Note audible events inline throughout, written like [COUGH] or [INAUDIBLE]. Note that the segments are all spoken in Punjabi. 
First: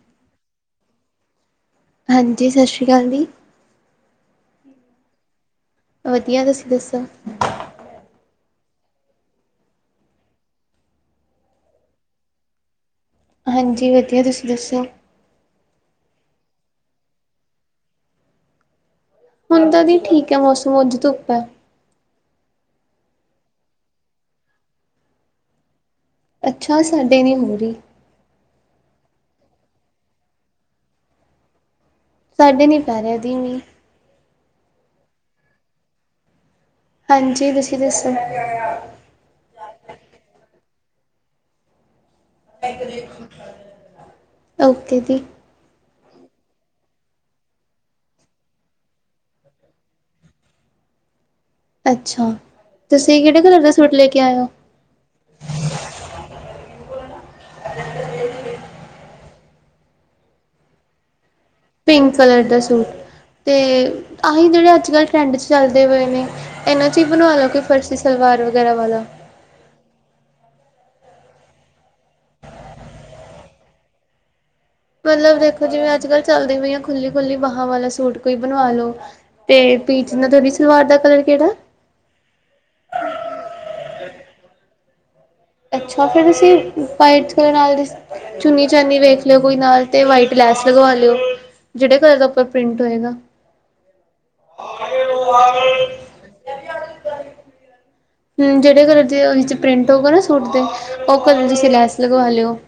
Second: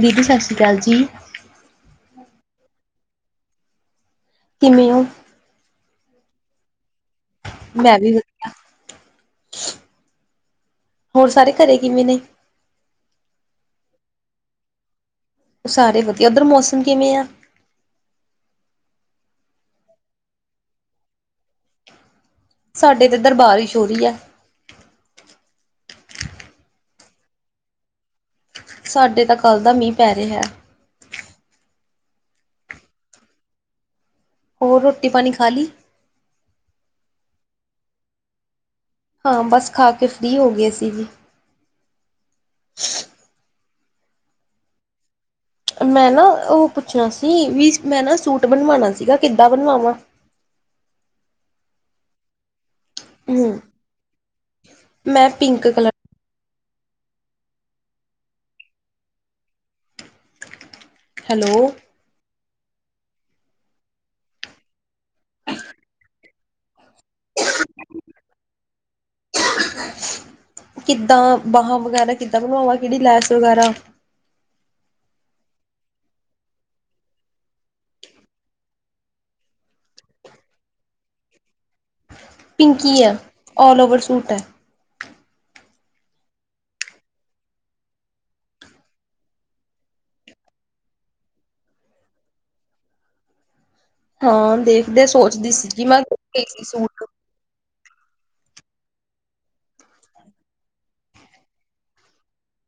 ਦੀਦੀ, ਸਸ਼੍ਰੀ ਅਕਾਲ ਜੀ। ਹਾਂਜੀ, ਸਸ਼ਰੀ ਕਾਲ ਦੀ ਕਿਵੇਂ ਔ? ਵਧੀਆ। ਤੁਸੀਂ ਦੱਸੋ? ਮੈਂ ਵੀ ਵਧੀਆ। ਹੋਰ ਸਾਰੇ ਘਰੇ ਕਿਵੇਂ ਨੇ? ਹਾਂਜੀ, ਵਧੀਆ। ਤੁਸੀਂ ਦੱਸੋ? ਉਹ ਸਾਰੇ ਵਧੀਆ। ਉੱਧਰ ਮੌਸਮ ਕਿਵੇਂ ਆ? ਹੁਨ ਤਾਂ ਦੀ ਠੀਕ ਐ ਮੌਸਮ, ਅਜ ਧੁੱਪ ਹੈ। ਸਾਡੇ ਤਾਂ ਇਧੱਰ ਬਾਰਿਸ਼ ਹੋ ਰੀ ਹੈ। ਅੱਛਾ, ਸਾਡੇ ਨਹੀ ਹੋ ਰਹੀ। ਸਾਡੇ ਤੇ ਕੱਲ ਦਾ ਮੀਂਹ ਪੈ ਰਿਹਾ ਹੈ। ਸਾਡੇ ਨੀ ਪੈ ਰਿਹਾ ਦੀ ਮੀਂ। ਔਰ, ਰੋਟੀ -ਪਾਣੀ ਖਾ ਲੀ? ਹਾਂਜੀ, ਤੁਸੀਂ ਦੱਸੋ? ਹਾਂ, ਬਸ ਖਾ ਕੇ ਫ੍ਰੀ ਹੋ ਗਏ ਸੀਂ ਜੀ। ਓਕੇ ਦੀ। ਮੈਂ ਨਾ ਉਹ ਪੁੱਛਣਾ ਸੀ, ਵੀ ਮੈਂ ਨਾ ਸੂਟ ਬਣਵਾਨਾ ਸੀਗਾ। ਕਿੱਦਾਂ ਬਣਵਾਵਾਂ? ਅੱਛਾ, ਤੁਸੀਂ ਕਿਹੜੇ ਹਮ ਕਲਰ ਦਾ ਸੂਟ ਲੈ ਕੇ ਆਏ ਹੋ? ਮੈਂ pink colour [UNINTELLIGIBLE] hello. Pink colour ਦਾ ਸੂਟ, ਤੇ ਆਹੀ ਜਿਹੜੇ ਅੱਜ- ਕੱਲ ਟਰੈਂਡ 'ਚ ਚੱਲਦੇ ਪਏ ਨੇ। ਇਨਾਂ 'ਚ ਈ ਬਣਵਾ ਲਓ ਕਿ ਕੋਈ ਫਰਸੀ ਸਲਵਾਰ ਵਗੈਰਾ ਵਾਲਾ। ਕਿੱਦਾਂ ਬਾਹਾਂ ਵਗੈਰਾ ਕਿੱਦਾਂ ਬਣਵਾਵਾਂ, ਕਿਹੜੀ ਲੈਸ ਵਗੈਰਾ? ਪਹਿਲਾਂ ਦੇਖੋ, ਜਿਵੇਂ ਅੱਜ- ਕੱਲ ਚੱਲਦੀ ਪਈਆਂ ਖੁੱਲੀ - ਖੁੱਲੀ ਬਾਹਾਂ ਵਾਲਾ ਸੂਟ ਕੋਈ ਬਣਵਾ ਲਓ। 'ਤੇ ਪੀਚ ਨਾ ਤਾਡੀ ਸਲਵਾਰ ਦਾ ਕਲਰ ਕਿਹੜਾ? ਪਿੰਕ ਈ ਐ, ਔਲ-ਓਵਰ ਸੂਟ ਹੈ। ਅੱਛਾ, ਫੇਰ ਤੁਸੀਂ, ਵਾਈਟ ਕਲਰ ਨਾਲ ਦੀ ਚੁੰਨੀ -ਚਾਨੀ ਵੇਖ ਲਓ, ਕੋਈ ਨਾਲ 'ਤੇ ਵਾਈਟ ਲੈਸ ਲਗਵਾ ਲਿਓ। ਜਿਹੜੇ ਕਲਰ ਦਾ ਉੱਪਰ ਪ੍ਰਿੰਟ ਹੋਏਗਾ। ਹਾਂ, ਦੇਖਦੇ ਸੋਚਦੀ ਸੀਗੀ ਜੀ ਮੈਂ, ਇਕ ਸੂਟ ਹੂੰ, ਜਿਹੜੇ ਕਲਰ ਦੇ ਉਹਦੇ 'ਚ ਪ੍ਰਿੰਟ ਹੋਗਾ ਨਾ ਸੂਟ ਦੇ, ਉਹ ਕਲਰ ਦੀ ਤੁਸੀਂ ਲੈਸ ਲਗਵਾ ਲਿਓ।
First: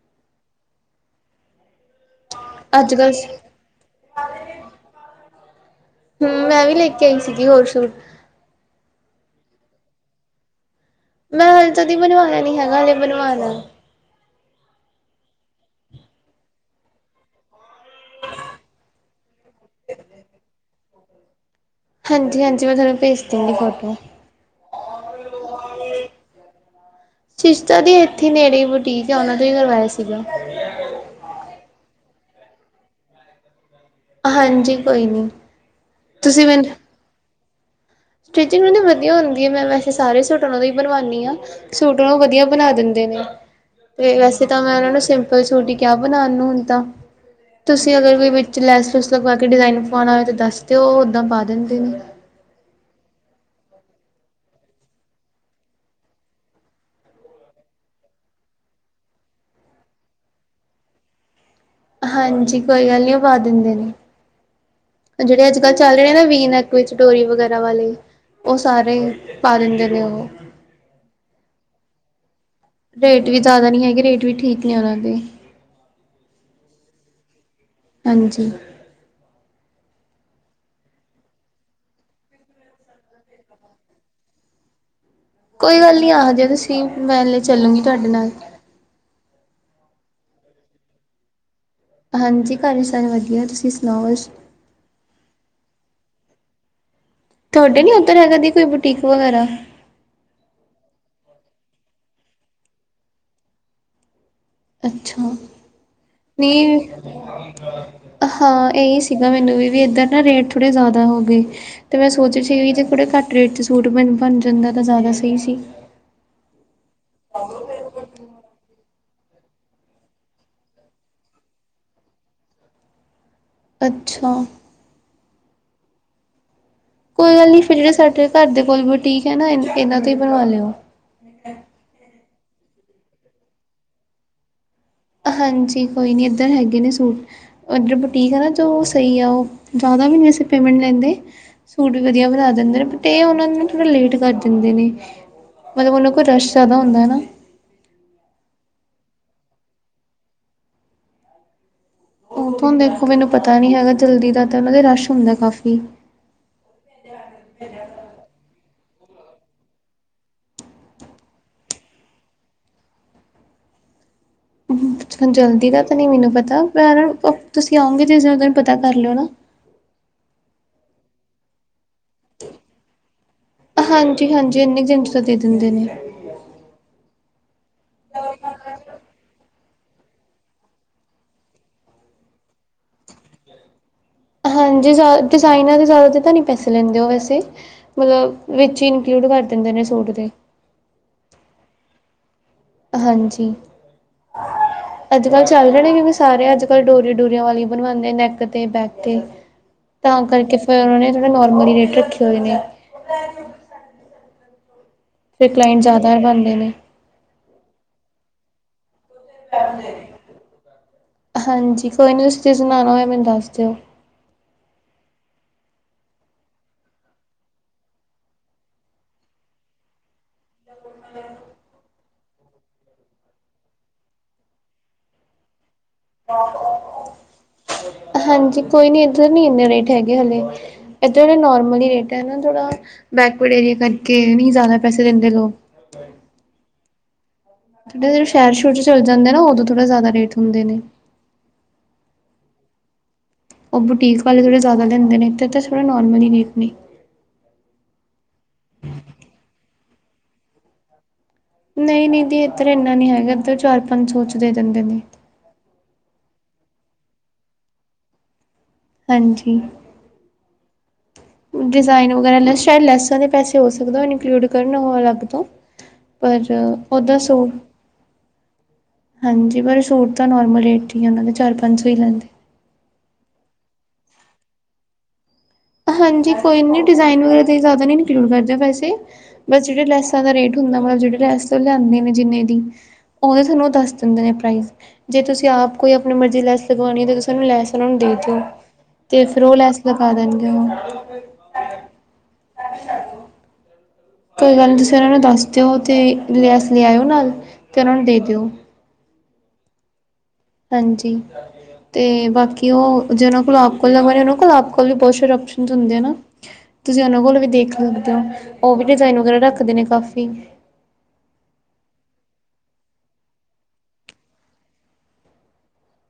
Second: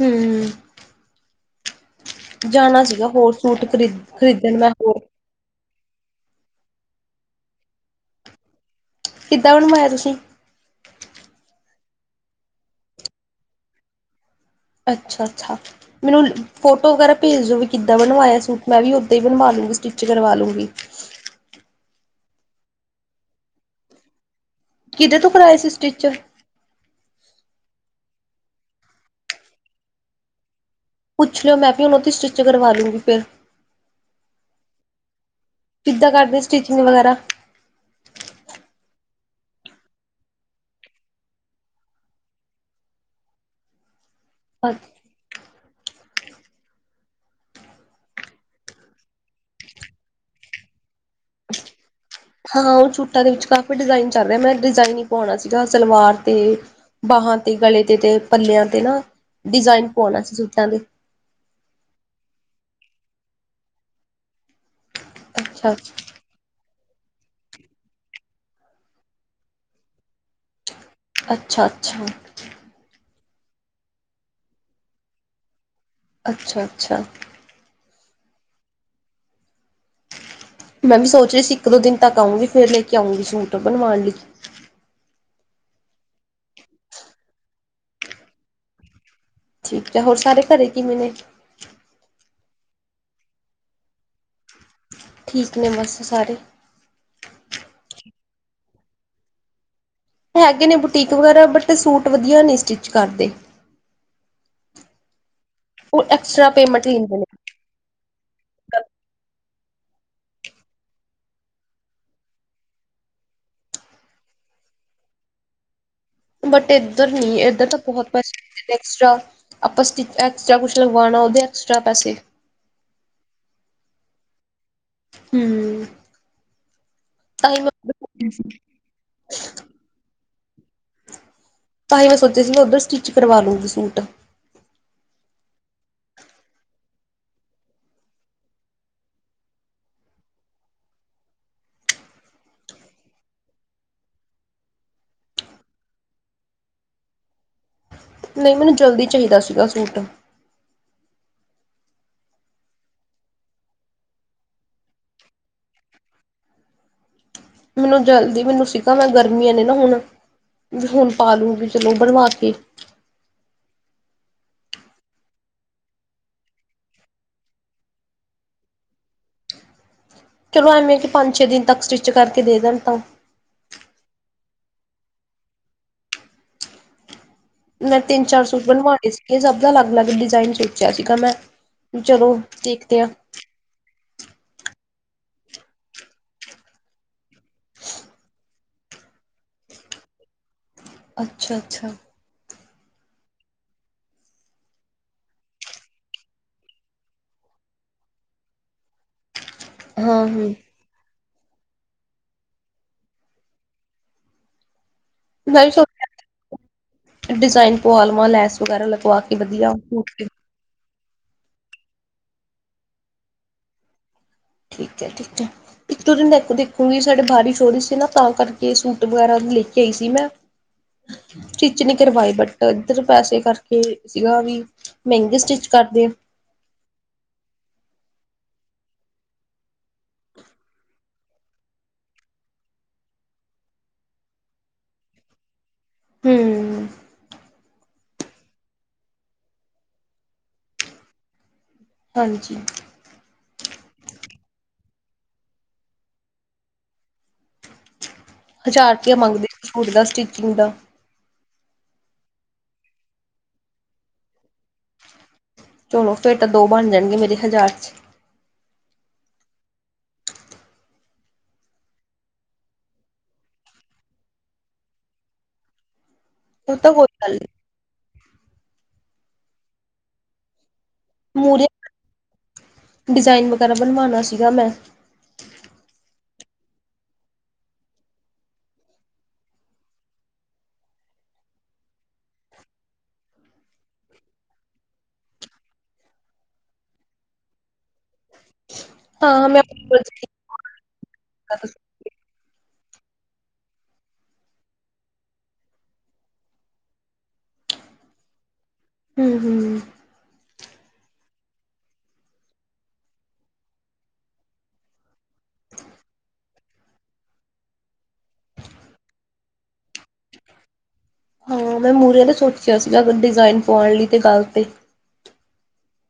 ਹੂੰਮ, ਜਾਣਾ ਅੱਜ ਸੀਗਾ ਕੱਲ ਹੋਰ ਸੂਟ ਖਰੀਦ ਖਰੀਦਣ ਮੈਂ ਹੋਰ ਹੂੰ, ਮੈਂ ਵੀ ਲੈ ਕੇ ਆਈ ਸੀਗੀ ਹੋਰ ਸ਼ੁਜ। ਕਿੱਦਾਂ ਬਣਵਾਇਆ ਤੁਸੀਂ? ਮੈਂ ਹਾਲੇ ਤਦੀ ਬਣਵਾਇਆ ਨੀ ਹੈਗਾ, ਹਾਲੇ ਬਣਵਾਨਾ। ਅੱਛਾ-ਅੱਛਾ। ਮੈਨੂੰ ਫੋਟੋ ਵਗੈਰਾ ਭੇਜ ਦੋ ਵੀ ਕਿੱਦਾਂ ਬਣਵਾਇਐ ਸੂਟ, ਮੈਂ ਵੀ ਓਦਾਂ ਹੀ ਬਨਵਾ ਲੂੰਗੀ, ਸਟਿਚ ਕਰਵਾ ਲੂੰਗੀ। ਹਾਂਜੀ-ਹਾਂਜੀ, ਮੈਂ ਤੁਆਂਨੂੰ ਭੇਜ ਦੂੰਗੀ ਫੋਟੋ। ਕਿਦੇ ਤੋ ਕਰਾਏ ਸੀ ਸਟਿਚ? ਸਟਿਚ ਤਾਂ ਜੀ ਏਥੇ ਨੇੜੇ ਈ ਬੁਟੀਕ ਆ, ਉਹਨਾਂ ਦੇ ਕਰਵਾਏ ਸੀਗਾ। ਪੁੱਛ ਲਓ, ਮੈਂ ਵੀ ਉਨ੍ਹਾਂ ਦੀ ਸਟਿੱਚ ਕਰਵਾ ਲੂੰਗੀ ਫੇਰ। ਹਾਂਜੀ, ਕੋਈ ਨੀ। ਕਿੱਦਾਂ ਕਰਦੇ ਤੁਸੀਂ ਮੈਨੂੰ ਸਟਿਚਿੰਗ ਵਗੈਰਾ? ਸਟਿਚਿੰਗ ਉਨਾਂ ਦੀ ਵਧੀਆ ਹੁੰਦੀ ਐ, ਮੈਂ ਵੈਸੇ ਸਾਰੇ ਬਣਵਾਦੀ ਆ। ਸੂਟ ਬਹੋ ਵਧੀਆ ਬਣਾ ਦਿੰਦੇ ਨੇ, ਵੈਸੇ ਤਾਂ ਮੈਂ ਉਨਾਂ ਨੂੰ ਸਿੰਪਲ ਸੂਟ ਈ ਕੇਯਾ ਬਣਾਣ ਨੂੰ ਤਾਂ। ਤੁਸੀਂ ਅਗਰ ਵੀ ਵਿੱਚ ਲੈਸ-ਲੂਸ ਲਵਾ ਕੇ ਡੀਜਾਂਇਨ ਪੁਆਣਾ ਹੋਏ ਤਾਂ ਓਹ ਉਦਾਂ ਪਾ ਦਿੰਦੇ ਨੇ। ਹਾਂ ਓ ਸੂਟਾਂ ਦੇ ਵਿੱਚ ਤਾਂ ਕਾਫੀ ਡਿਜ਼ਾਇਨ ਚੱਲ ਰੇ, ਮੈਂ ਏਕ ਡਿਜ਼ਾਇਨ ਹੀ ਪਾਉਣਾ ਸੀਗਾ, ਸਲਵਾਰ ਤੇ ਬਾਹਾਂ ਤੇ, ਗਲੇ ਤੇ, ਪੱਲੇ ਦੇ ਤੇ ਪੱਲਿਆਂ ਤੇ ਨਾ ਡਿਜ਼ਾਇਨ ਪੂਆਂਣਾ ਸੀ ਸੁੱਟਾ ਦੇ। ਹਾਂਜੀ, ਕੋਈ ਗੱਲ ਨੀਂ ਓ ਪਾ ਦਿੰਦੇ ਨੇ ਜੇੜੇ ਅੱਜ-ਕੱਲ ਚੱਲ ਰੇਨੇ ਨਾ ਵੀ ਨੈਕ। ਕੋਈ ਸਟੋਰੀ ਵਗੈਰਾ ਵਾਲੇ, ਓ ਸਾਰੇ ਭਾਰਤ ਦੇ ਨੇ ਓਹ। ਅੱਛਾ-ਅੱਛਾ। ਰੇਟ ਵੀ ਜਾਦਾ ਨੀਂ ਹੈਗੇ, ਰੇਟ ਵੀ ਠੀਕ ਹੀ ਨੇ ਓਨਾਂ ਦੇ। ਅੱਛਾ-ਅੱਛਾ। ਹਾਂਜੀ। ਮੈ ਵੀ ਸੋਚ ਰੀ ਸੀ, ਇੱਕ ਦੋ ਦਿਨ ਤੱਕ ਆਉਗੀ ਫਿਰ ਲੈ ਕੇ ਆਉਂਗੀ ਸੂਟ। ਕੋਈ ਗੱਲ ਨਈਂ, ਆ ਜੇਯਾ ਤੁਸੀ ਮੈਂ ਲੇ ਚੱਲੂਗੀ ਤੁਆਡੇ ਨਾਲ। ਠੀਕ ਯਾ, ਹੋਰ ਸਾਰੇ ਘਰੇ ਕਿਵੇਂ ਨੇ? ਹਾਂਜੀ, ਘਰੇ ਸਰ ਵਧੀਆ ਤੁਸੀਂ ਸੁਣਾਓ। ਠੀਕ ਨੇ ਬਸ, ਸਾਰੇ। ਥੋਡੇ ਨੀਂ ਓਦਰ ਹੈਗਾ ਦੀ ਕੋਈ ਬੁਟੀਕ ਵਗੈਰਾ? ਹੈਗੇ ਨੇ ਬੁਟੀਕ ਵਗੈਰਹ ਬਟ, ਸੂਟ ਵਧੀਆ ਨੀਂ ਸਟਿਚ ਕਰਦੇ। ਅੱਛਾ, ਉਹ ਐਕਸਟਰਾ ਨੀਂ ਪੇਮੈਂਟ ਲੈਂਦੇ ਨੇ ਹਾਂ, ਏਈ ਸੀਗਾ ਮੈਨੂੰ ਵੀ ਏਦਾਂ ਨਾ ਰੇਟ ਥੋੜੇ ਜਾਦਾ ਹੋਗੇ ਤੇ ਮੈਂ ਸੋਚ ਰਈ ਸੀ ਜੇ ਥੋੜੇ ਘੱਟ ਰੇਟ ਚ ਸੂਟ ਬਣ ਜਾਂਦਾ ਤਾਂ ਜਾਦਾ ਸਈ ਸੀ। ਬਟ, ਏਦਰ ਨੀਂ ਏਧਰ ਤਾਂ ਬਹੋਤ ਪੈਸੇ ਐਕਸਟਰਾਂ, ਆਪਾਂ ਐਕਸਟਰਾਂ ਕੁਛ ਲਗਵਾਨਾਂ ਹੋਏ ਤੇ ਐਕਸਟਰਾਂ ਪੈਸੇ [INAUDIBLE] ਅੱਛਾ। ਹੂੰ। ਕੋਈ ਗੱਲਾਂ ਨਨੀਂ, ਸਾਡੇ ਘਰ ਦੇ ਕੋਲੋ ਨਾਂ ਬੂਟੀਕ ਐ ਨਾਂ, ਇਹਨਾਂ ਤੋਂ ਹੀ ਬਣਵਾ ਲਿਓ। ਤਾਂਹੀ ਮੈਂ ਸੋਚਿਆ ਸੀ ਮੈਂ ਓਦਰ ਸਟਿਚ ਕਰਵਾ ਲੂ ਸੂਟ। ਹਾਂਜੀ, ਕੋਈ ਨੀਂ ਏਧਰ ਹੈਗੇ ਨੇ ਸੂਟ। ਓ ਜੋ ਬੂਟੀਕ ਐ ਨਾਂ ਓ ਸਈ ਐ ਓਹ, ਜਾਦਾ ਵੀ ਨੀਂ ਸਪਲੀਮੈਂਟ ਲੈਂਦੇ। ਸੂਟ ਵਧੀਆ ਬਣਾ ਦਿੰਦੇ ਨੇ ਬਟ, ਏ ਐ ਓਨਾਂ ਨੂੰ ਥੋੜਾ ਲੇਟ ਕਰ ਦਿੰਦੇ ਨੇ। ਮਤਲਬ ਉਨਾਂ ਕੋਲ ਰਸ਼ ਜਾਦਾ ਹੁੰਦਾ ਹੁੰਦਾ ਨਾ। ਨਈ ਮੈਨੂੰ ਜਲਦੀ ਚਾਹੀਦਾ ਸੀਗਾ ਸੂਟ। ਹੁਨ ਤਾਨੂੰ ਦੇਖੋ ਮੈਨੂੰ ਪਤਾ ਨੀ ਹੈਗਾ ਜਲਦੀ ਦਾ ਤੇ ਓਨਾਂ ਦੇ ਰਸ਼ ਹੁੰਦਾ ਕਾਫੀ। ਨੂੰ ਜਲਦੀ ਮੇਨੂੰ ਸੀਗਾ ਮੇਨੂੰ ਗਰਮੀਆਂ ਨੇ ਨਾ ਹੁਣ। ਹੁਣ ਪਾ ਲੂ ਗੀ ਚਲੋ ਬਨਵਾਕੇ। ਜਲਦੀ ਦਾ ਤਾਂ ਨਈ ਮੈਨੂੰ ਪਤਾ, ਪਰ ਤੁਸੀਂ ਆਉਂਗੇ ਸੀ ਜੇਸ ਦੇਨ ਪਤਾ ਕਰ ਲੇਓ ਨਾ। ਚਲੋ ਪੰਜ-ਛੇ ਦਿਨ ਤੱਕ ਸਟੀਚ ਕਰਕੇ ਦੇ ਦੇਣ ਤਾਂ। ਹਾਂਜੀ-ਹਾਂਜੀ ਏਨੀ [UNINTELLIGIBLE] ਦੇ ਦੇਂਦੇ ਨੇ। ਮੈਂ ਤਿਨ-ਚਾਰ ਸੂਟ ਬਣਵਾ ਲੇ ਸੀਗੇ ਸਬ ਲਗ-ਲਗ ਡੀਜੈਨ ਸੋਚੇਆ ਸੀਗਾ ਮੈਂ, ਚਲੋ ਦੇਖਤੇ ਐ ਹਾਂਜੀ ਸਾ ਡੀਜਾਈਨਾ ਦੀ ਜਾਦਾ ਤੇ ਤਾਂ ਨੀ ਪੈਸੇ ਲੈਂਦੇ ਓ ਵੈਸੇ, ਮਲਵ ਵਿਚ ਈਨਕਲੂਡ ਕਰ ਦੇਂਦੇ ਨੇ ਸੂਟ ਦੇ। ਅੱਛਾ-ਅੱਛਾ। ਹਾਂਜੀ। [INAUDIBLE] ਅੱਜ-ਕੱਲ ਚੱਲ ਰੇ ਨੇਂ ਕੇਓਕਿ ਸਾਰੇ ਅੱਜ-ਕੱਲ ਡੋਰੀ ਡੋਰੀਆਂ ਵਾਲੀ ਬਣਵਾਂਦੇ ਨੈਕ ਤੇ, ਬੈਕ ਤੇ। ਤਾਂ ਹਾਂ ਹਮ ਕਰਕੇ ਫੇਰ ਓਨਾਂ ਨੇ ਥੋੜੇ ਨੋਰਮਲੀ ਰੇਟ ਰੱਖੇ ਹੋਏ ਨੇ। ਤੇ ਕਲੈਟ ਜਾਦਾ ਬਨਦੇ ਨੇ। ਡੀਜ਼ਾਇਨ ਪੁਆ ਲਵਾਂ, ਲੈਸ ਵਗੈਰਾ ਲਗਵਾ ਕੇ ਵਧੀਆ ਸੂਟ ਤੇ ਹਾਂਜੀ, ਕੋਈ ਨੀਂ ਤੁਸੀਂ ਸਮਾਣਾ ਹੋਏਆ, ਮੈਨੂੰ ਦੱਸ ਦੇਓ। ਠੀਕ ਐ, ਠੀਕ ਐ। ਇਕ-ਦੋ ਦਿਨ ਤੱਕ ਦੇਖੂਗੀ, ਸਾਡੇ ਬਾਰੀਸ਼ ਹੋ ਰਈ ਸੀ ਨਾਂ ਤਾਂ ਕਰਕੇ ਸੂਟ ਵਗੈਰਾ ਲੈ ਕੇ ਆਈ ਸੀ ਮੈਂ। ਟਿਚ ਨੀਂ ਕਰਵਾਏ ਬਟ, ਏਦਰ ਪੈਸੇ ਕਰਕੇ ਸੀਗਾ ਵੀ ਮਈਂਗੇ ਸਟਿਚ ਕਰਦੇ ਆ। [UNINTELLIGIBLE] ਹਾਂਜੀ ਕੋਈ ਨੀਂ ਏਦਰ ਨੀਂ ਏਨੇ ਰੇਟ ਹੈਗੇ ਹਲੇ। ਐਦਰ ਨੋਰਮਲ ਰੇਟ ਐ ਨਾਂ ਥੋੜਾ, ਬੈਕਵਰਡ ਏਰੀਏ ਕਰਕੇ ਨੀਂ ਜਾਦਾ ਪੈਸੇ ਦੇਂਦੇ ਲੋਕ। ਹੂੰ। [UNINTELLIGIBLE] ਛੈਰ-ਛੂਰ ਚ ਚੱਲ ਜਾਂਦੇ ਨਾਂ ਓਦੋਂ ਥੋੜਾ ਜਾਦਾ ਰੇਟ ਹੁੰਦੇ ਨੇਂ। ਹਾਂਜੀ। ਓ ਬੁਟੀਕ ਵਾਲੇ ਥੋੜੇ ਜਾਦਾ ਲੈਂਦੇ ਨੇਂ, ਏਥੇ ਤਾਂ ਥੋੜਾ ਨੋਰਮਲ ਈ ਰੇਟ ਨੇਂ। ਹਜ਼ਾਰ ਪਈਆ ਮੰਗਦੇ ਸੀ ਸੂਟ ਦਾ, ਸਟੀਚਿੰਗ ਦਾ। ਨਈਂ-ਨਈਂ ਦੀ ਏਦਰ ਏਨਾ ਨੀਂ ਹੈਗਾ, ਏਦਰ ਚਾਰ-ਪੰਜ ਸੋ ਚ ਦੇ ਦੇਂਦੇ ਨੇਂ। ਚਲੋ ਫੇਰ ਤਾਂ ਦੋ ਬਣ ਜਾਣਗੇ ਮੇਰੇ ਹਜ਼ਾਰ ਚ। ਹਾਂਜੀ। [INAUDIBLE] ਡੀਜ਼ਾਇਨ ਵਗੈਰਾ ਲੈ ਛੈ ਲੈਸਾਂ ਦੇ ਪੈਸੇ ਹੋ ਸਕਦਾ ਓ ਇਨਕਲੂਡ ਕਰਨ ਓ ਅਲੱਗ ਤੋਂ। ਪਰ, ਉਹ ਤਾਂ ਕੋਈ ਓਦਾ ਗੱਲ ਨੀ ਸੋ, ਹਾਂਜੀ ਪਰ ਸੂਟ ਤਾਂ ਨੋਰਮਲ ਰੇਟ ਈ ਓਨਾਂ ਦੇ ਤਾਂ ਚਾਰ-ਪੰਜ ਸੋ ਈ ਲੈਂਦੇ। ਡੀਜ਼ਾਇਨ ਵਗੈਰਾ ਬਣਵਾਣਾ ਸੀਗਾ ਮੈਂ। ਹਾਂਜੀ ਕੋਈ ਨੀਂ ਡੀਜ਼ਾਇਨ ਵਗੈਰਾ ਤਾਂ ਜਾਦਾ ਨੀਂ ਇਨਕਲੂਡ ਕਰਦੇ ਵੈਸੇ। ਬਸ ਜੇੜੇ ਲੈਸਾਂ ਦਾ ਰੇਟ ਹੁੰਦਾ ਮਲ ਜੇੜੇ ਲੈਸ ਓ ਲੇਆਂਦੇ ਨੇਂ ਜਿਨੇ ਦੀ। ਓਦੇ ਥੋਨੂੰ ਓ ਦੱਸ ਦੀਂਦੇ ਨੇਂ ਪ੍ਰਾਈਸ। ਜੇ ਤੁਸੀਂ ਆਪ ਕੋਈ ਆਪਣੀ ਮਰਜ਼ੀ ਲੈਸ ਲਗਵਾਣੀ ਐ ਤਾਂ ਤੁਸੀਂ ਓਨੂੰ ਲੈਸ ਓਨਾਂ ਨੂੰ ਦੇ ਦੇਓ। ਤੇ ਫੇਰ ਹਾਂ ਓ ਮੈਂ ਲੈਸ ਹੂੰ ਲਗਾ ਦੇਣਗੇ ਉਹੋ। ਕੋਈ ਗੱਲ ਨੀਂ ਤੁਸੀਂ ਓਨਾਂ ਨੂੰ ਦੱਸ ਦੇਓ ਤੇ, ਲੈਸ ਲੇ ਆਏਓ ਨਾਲ, ਤੇ ਓਨਾਂ ਨੂੰ ਦੇ ਦੇਓ। ਹੂੰ-ਹੂੰ। ਹਾਂਜੀ। ਤੇ ਬਾਕੀ ਉਹ, ਜਿਨਾਂ ਕੋਲ ਆਪ ਕੋਲਾ, [UNINTELLIGIBLE] ਉਹਨਾਂ ਕੋਲ ਆਪ ਕੋਲ ਵੀ ਬਹੁਤ ਸਾਰੇ ਓਪਸ਼ਨਸ ਹੁੰਦੇ ਆ ਨਾਂ। ਤੁਸੀਂ ਉਹਨਾਂ ਕੋਲ ਵੀ ਦੇਖ ਸਕਦੇ ਓ, ਉਹ ਵੀ ਡਿਜ਼ਾਇਨ ਵਗੈਰਾ ਰੱਖਦੇ ਨੇਂ ਕਾਫ਼ੀ। ਹਾਂ ਮੈਂ ਮੁਹਰੇ ਤੇ ਸੋਚਿਆ ਸੀਗਾ, ਡਿਜ਼ਾਇਨ ਪਵਾਣ ਲੀ ਤੇ ਗੱਲ ਤੇ।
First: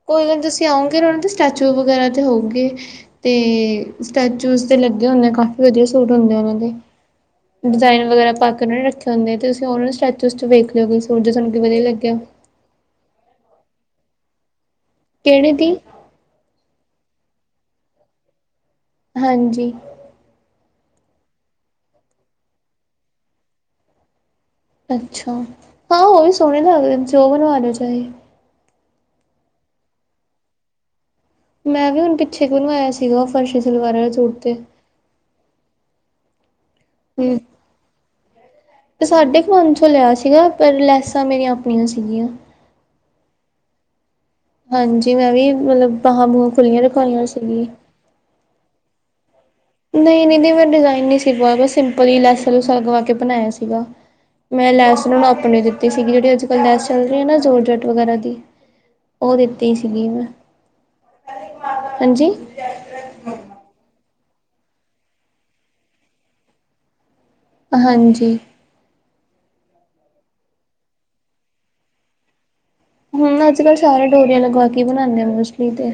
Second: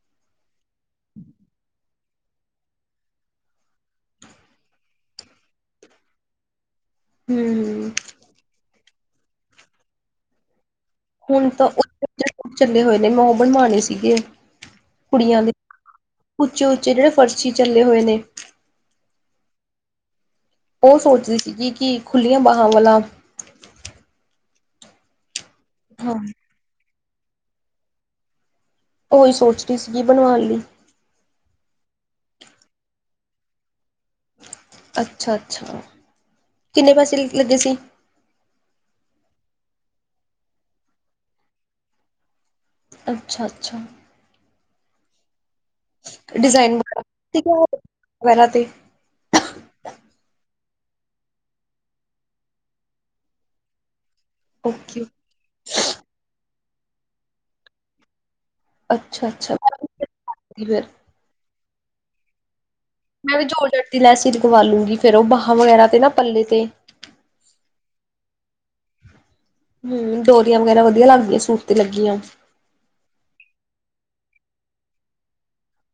ਕੋਈ ਗੱਲ ਨੀਂ ਤੁਸੀਂ ਆਓਗੇ ਨਾਂ ਉਹਨਾਂ ਦੇ ਸਟੈਚੂ ਵਗ਼ੈਰਾ ਤੇ ਹੋਊਗੇ। ਤੇ, ਸਟੈਚੂਸ ਤੇ ਲੱਗੇ ਹੁੰਨੇ ਆਂ, ਕਾਫੀ ਵਧੀਆ ਸੂਟ ਹੁੰਦੇ ਆਂ ਉਹਨਾਂ ਦੇ। ਹੂੰ। ਡਿਜ਼ਾਇਨ ਵਗੈਰਾ ਪਾ ਕੇ ਉਹਨਾਂ ਰੱਖੇ ਹੁੰਦੇ, ਤੇ ਤੁਸੀਂ ਉਹਨਾਂ ਨੂੰ ਸਟੈਚੂਸ ਚ' ਵੇਖ ਲਿਓ ਕੋਈ ਸੂਟ ਜੇ ਹੁਣ ਤੁਹਾਨੂੰ ਤਾਂ ਵਧੀਆ ਉਹ ਲੱਗਿਆ [UNINTELLIGIBLE] ਚੱਲੇ ਹੋਏ ਨੇਂ, ਮੈਂ ਉਹ ਬਣਵਾਨੇਂ ਸੀਗੇ। ਕੁੜੀਆਂ ਦੇ, ਕਿਹੜੇ ਦੀ ਉੱਚੇ-ਉੱਚੇ ਜਿਹੜੇ ਫਰਸ਼ੀ ਚੱਲੇ ਹੋਏ ਨੇਂ। ਹਾਂਜੀ। ਉਹ ਸੋਚ ਰੀ ਸੀਗੀ ਕਿ, ਖੁੱਲੀਆਂ ਬਾਹਾਂ ਵਾਲਾ ਅੱਛਾ, ਹਾਂ ਉਹ ਵੀ ਸੋਹਣੇ ਲਗਦੇ ਤੁਸੀਂ ਓ ਬਣਵਾ ਲਿਓ ਚਾਏ। ਉਹੀ ਸੋਚ ਰੀ ਸੀਗੀ ਬਣਵਾਣ ਲੀ। ਮੈਂ ਵੀ ਹੁਣ ਪਿੱਛੇ ਕੁ ਬਣਵਾਇਆ ਸੀਗਾ ਫਰਸ਼ੀ ਸਲਵਾਰ ਆਲਾ ਸੂਟ ਤੇ। ਅੱਛਾ-ਅੱਛਾ, ਕਿੰਨੇ ਪੈਸੇ ਲੀ-ਲੱਗੇ ਹੂੰ ਸੀ। ਸਾਢੇ ਕੁ ਪੰਜ ਸੌ ਲਿਆ ਸੀਗਾ, ਪਰ ਲੈਸਾਂ ਮੇਰੀਆਂ ਆਪਣੀਆਂ ਸੀਗੀਆਂ। ਅੱਛਾ-ਅੱਛਾ। ਹਾਂਜੀ ਮੈਂ ਵੀ, ਮਤਲਬ ਬਾਹਾਂ-ਬੂਹਾਂ ਡਿਜ਼ਾਇਨ ਖੁੱਲੀਆਂ ਵਗੈਰਾ ਰਖਵਾਈਆਂ ਸੀਗਾ ਸੀਗੀ। ਵਗੈਰਾ ਤੇ। ਨਈ- ਨਈ, ਨਈ, ਮੈਂ ਡਿਜ਼ਾਇਨ ਨੀ ਸੀ ਪਵਾਇਆ, ਬਸ ਸਿੰਪਲ ਈ ਲੈਸਾ ਲੂਸਾ ਲਗਵਾ ਕੇ ਬਣਾਇਆ ਸੀਗਾ ਮੈਂ ਓਕੇ ਲੈਸ ਉਹਨਾਂ ਨੂੰ ਆਪਣੀ ਦਿੱਤੀ ਸੀਗੀ, ਜਿਹੜੀ ਅੱਜ ਕੱਲ ਲੈਸ ਚੱਲ ਰੀ ਐ ਨਾ, ਜ਼ੋਰ ਜੱਟ ਵਗੈਰਾ ਦੀ ਓ ਅੱਛਾ-ਅੱਛਾ ਦਿੱਤੀ ਸੀਗੀ ਮੈਂ, ਫਿਰ ਹਾਜੀ ਮੈਂ ਵੀ ਜੋਰ ਜੱਟ ਦੀ ਲੈਸ ਈ ਲਗਵਾ ਲੂੰਗੀ, ਫੇਰ ਉਹ ਬਾਹਾਂ ਵਗੈਰਾ ਤੇ ਨਾ ਪੱਲੇ ਤੇ ਹਾਂਜੀ। ਹੂੰ, ਡੋਰੀਆਂ ਵਗੈਰਾ ਵਧੀਆ ਲੱਗਦੀਆਂ, ਸੂਟ ਤੇ ਲੱਗੀਆਂ ਹੂੰ ਅੱਜ ਕੱਲ ਸਾਰੇ ਡੋਰੀਆਂ ਲਗਵਾ ਕੇ ਈ ਬਣਾਦੇ ਆ, ਮੋਸਟਲੀ ਤੇ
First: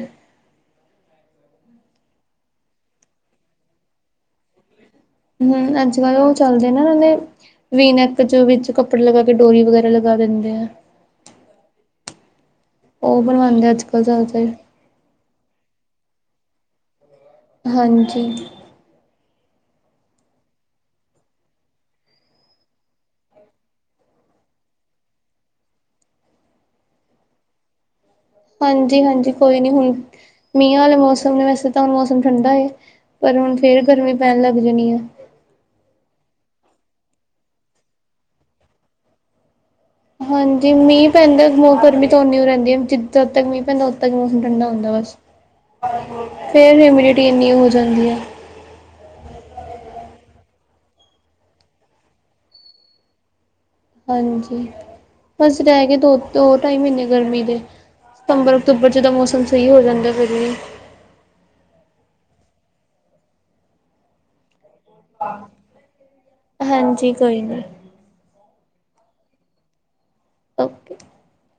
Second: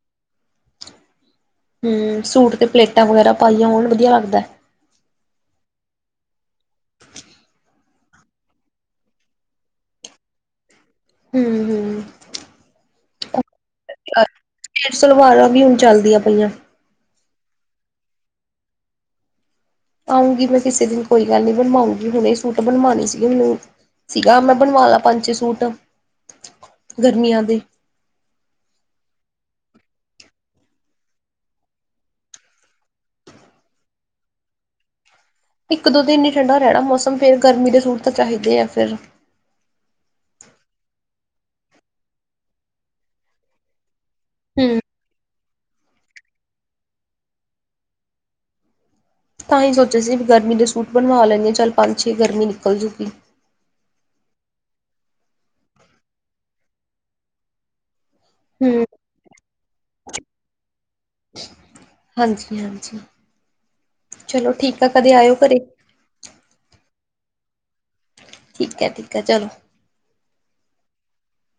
ਹੂੰ, ਸੂਟ ਤੇ ਪਲੇਟਾਂ ਵਗ਼ੈਰਾ ਪਾਈਆਂ ਹੋਣ ਵਧੀਆ ਲੱਗਦਾ ਐ। ਹੂੰ, ਅੱਜ ਕੱਲ ਓ ਚੱਲਦੇ ਨਾ ਉਨਾਂ ਦੇ ਵੀ, ਨੈਕ ਚ ਵਿੱਚ ਕੱਪੜੇ ਲਗਾ ਕੇ ਡੋਰੀ ਵਗੈਰਾ ਲਗਾ ਦਿੰਦੇ ਆ ਹੂੰ-ਹੂੰ। ਓ ਬਣਵਾਦੇ ਆ, ਅੱਜ ਕੱਲ ਜ਼ਿਆਦਾਤਰ ਸਟੇਟ ਸਲਵਾਰਾਂ ਵੀ ਹੁਣ ਚੱਲਦੀਆਂ ਪਈਆਂ ਹਾਂਜੀ। ਆਊਗੀ ਮੈਂ ਕਿਸੇ ਦਿਨ ਕੋਈ ਗੱਲ ਨੀ ਬਣਵਾਉਂਗੀ, ਹੁਣੇ ਈ ਸੂਟ ਬਣਵਾਨੇ ਸੀਗੇ ਮੀਨੂੰ ਸੀਗਾ, ਮੈਂ ਬਣਵਾ ਲਾ ਪੰਜ, ਛੇ ਸੂਟ ਗਰਮੀਆਂ ਦੇ ਹਾਜੀ- ਹਾਜੀ, ਕੋਈ ਨੀ ਹੁਣ ਮੀਹਾਂ ਵਾਲੇ ਮੌਸਮ ਨੇ, ਵੈਸੇ ਤਾਂ ਹੁਣ ਮੌਸਮ ਠੰਡਾ ਏ, ਪਰ ਹੁਣ ਫੇਰ ਗਰਮੀ ਪੈਣ ਲੱਗ ਜਾਣੀ ਐ। ਇੱਕ ਦੋ ਦਿਨ ਹੀ ਠੰਡਾ ਰਹਿਣਾ ਮੌਸਮ, ਫੇਰ ਗਰਮੀ ਦੇ ਸੂਟ ਤਾਂ ਚਾਹੀਦੇ ਆ ਫਿਰ ਹਾਜੀ ਮੀਂਹ ਪੈਂਦਾ ਮੋ ਗਰਮੀ ਤਾਂ ਓਨੀਓ ਰਹਿੰਦੀ ਐ, ਜਿੱਦੋਂ ਤੱਕ ਮੀਂਹ ਪੈਂਦਾ ਉਦੋਂ ਤੱਕ ਮੋਸਮ ਠੰਡਾ ਹੂੰ, ਹੁੰਦਾ ਬਸ, ਫੇਰ ਹਿਮਿਊਡਿਟੀ ਇੰਨੀ ਹੋ ਜਾਂਦੀ ਆ ਤਾਂ ਹੀ ਸੋਚਿਆ ਸੀ ਬੀ ਗਰਮੀ ਦੇ ਸੂਟ ਬਣਵਾ ਲੇਨੀ ਆ, ਚੱਲ ਪੰਜ, ਛੇ ਗਰਮੀ ਨਿਕਲ ਜੂਗੀ ਹਾਜੀ, ਬਸ ਰਹਿ ਗੇ ਦੋ- ਦੋ ਟਾਈ ਮਹੀਨੇਂ ਗਰਮੀਂ ਦੇ ਸਤੰਬਰ, ਹੂੰ। ਅਕਤੂਬਰ ਚ ਤਾਂ ਮੌਸਮ ਸਹੀ ਹੋ, ਜਾਂਦਾ ਫਿਰ ਵੀ ਹਾਂਜੀ-ਹਾਂਜੀ, ਚਲੋ ਠੀਕ ਆ, ਕਦੇ ਆਇਓ ਘਰੇ ਹਨਜੀ, ਕੋਈ ਨਈ ਠੀਕ ਆ ਠੀਕ ਆ, ਚਲੋ ਓਕੇ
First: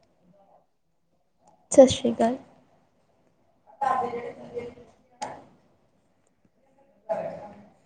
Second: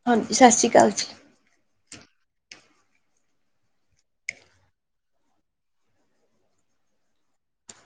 ਹਨਜੀ, ਸਤਿ ਸ਼੍ਰੀ ਅਕਾਲ ਜੀ ਸਤਿ ਸ਼੍ਰੀ ਅਕਾਲ [UNINTELLIGIBLE]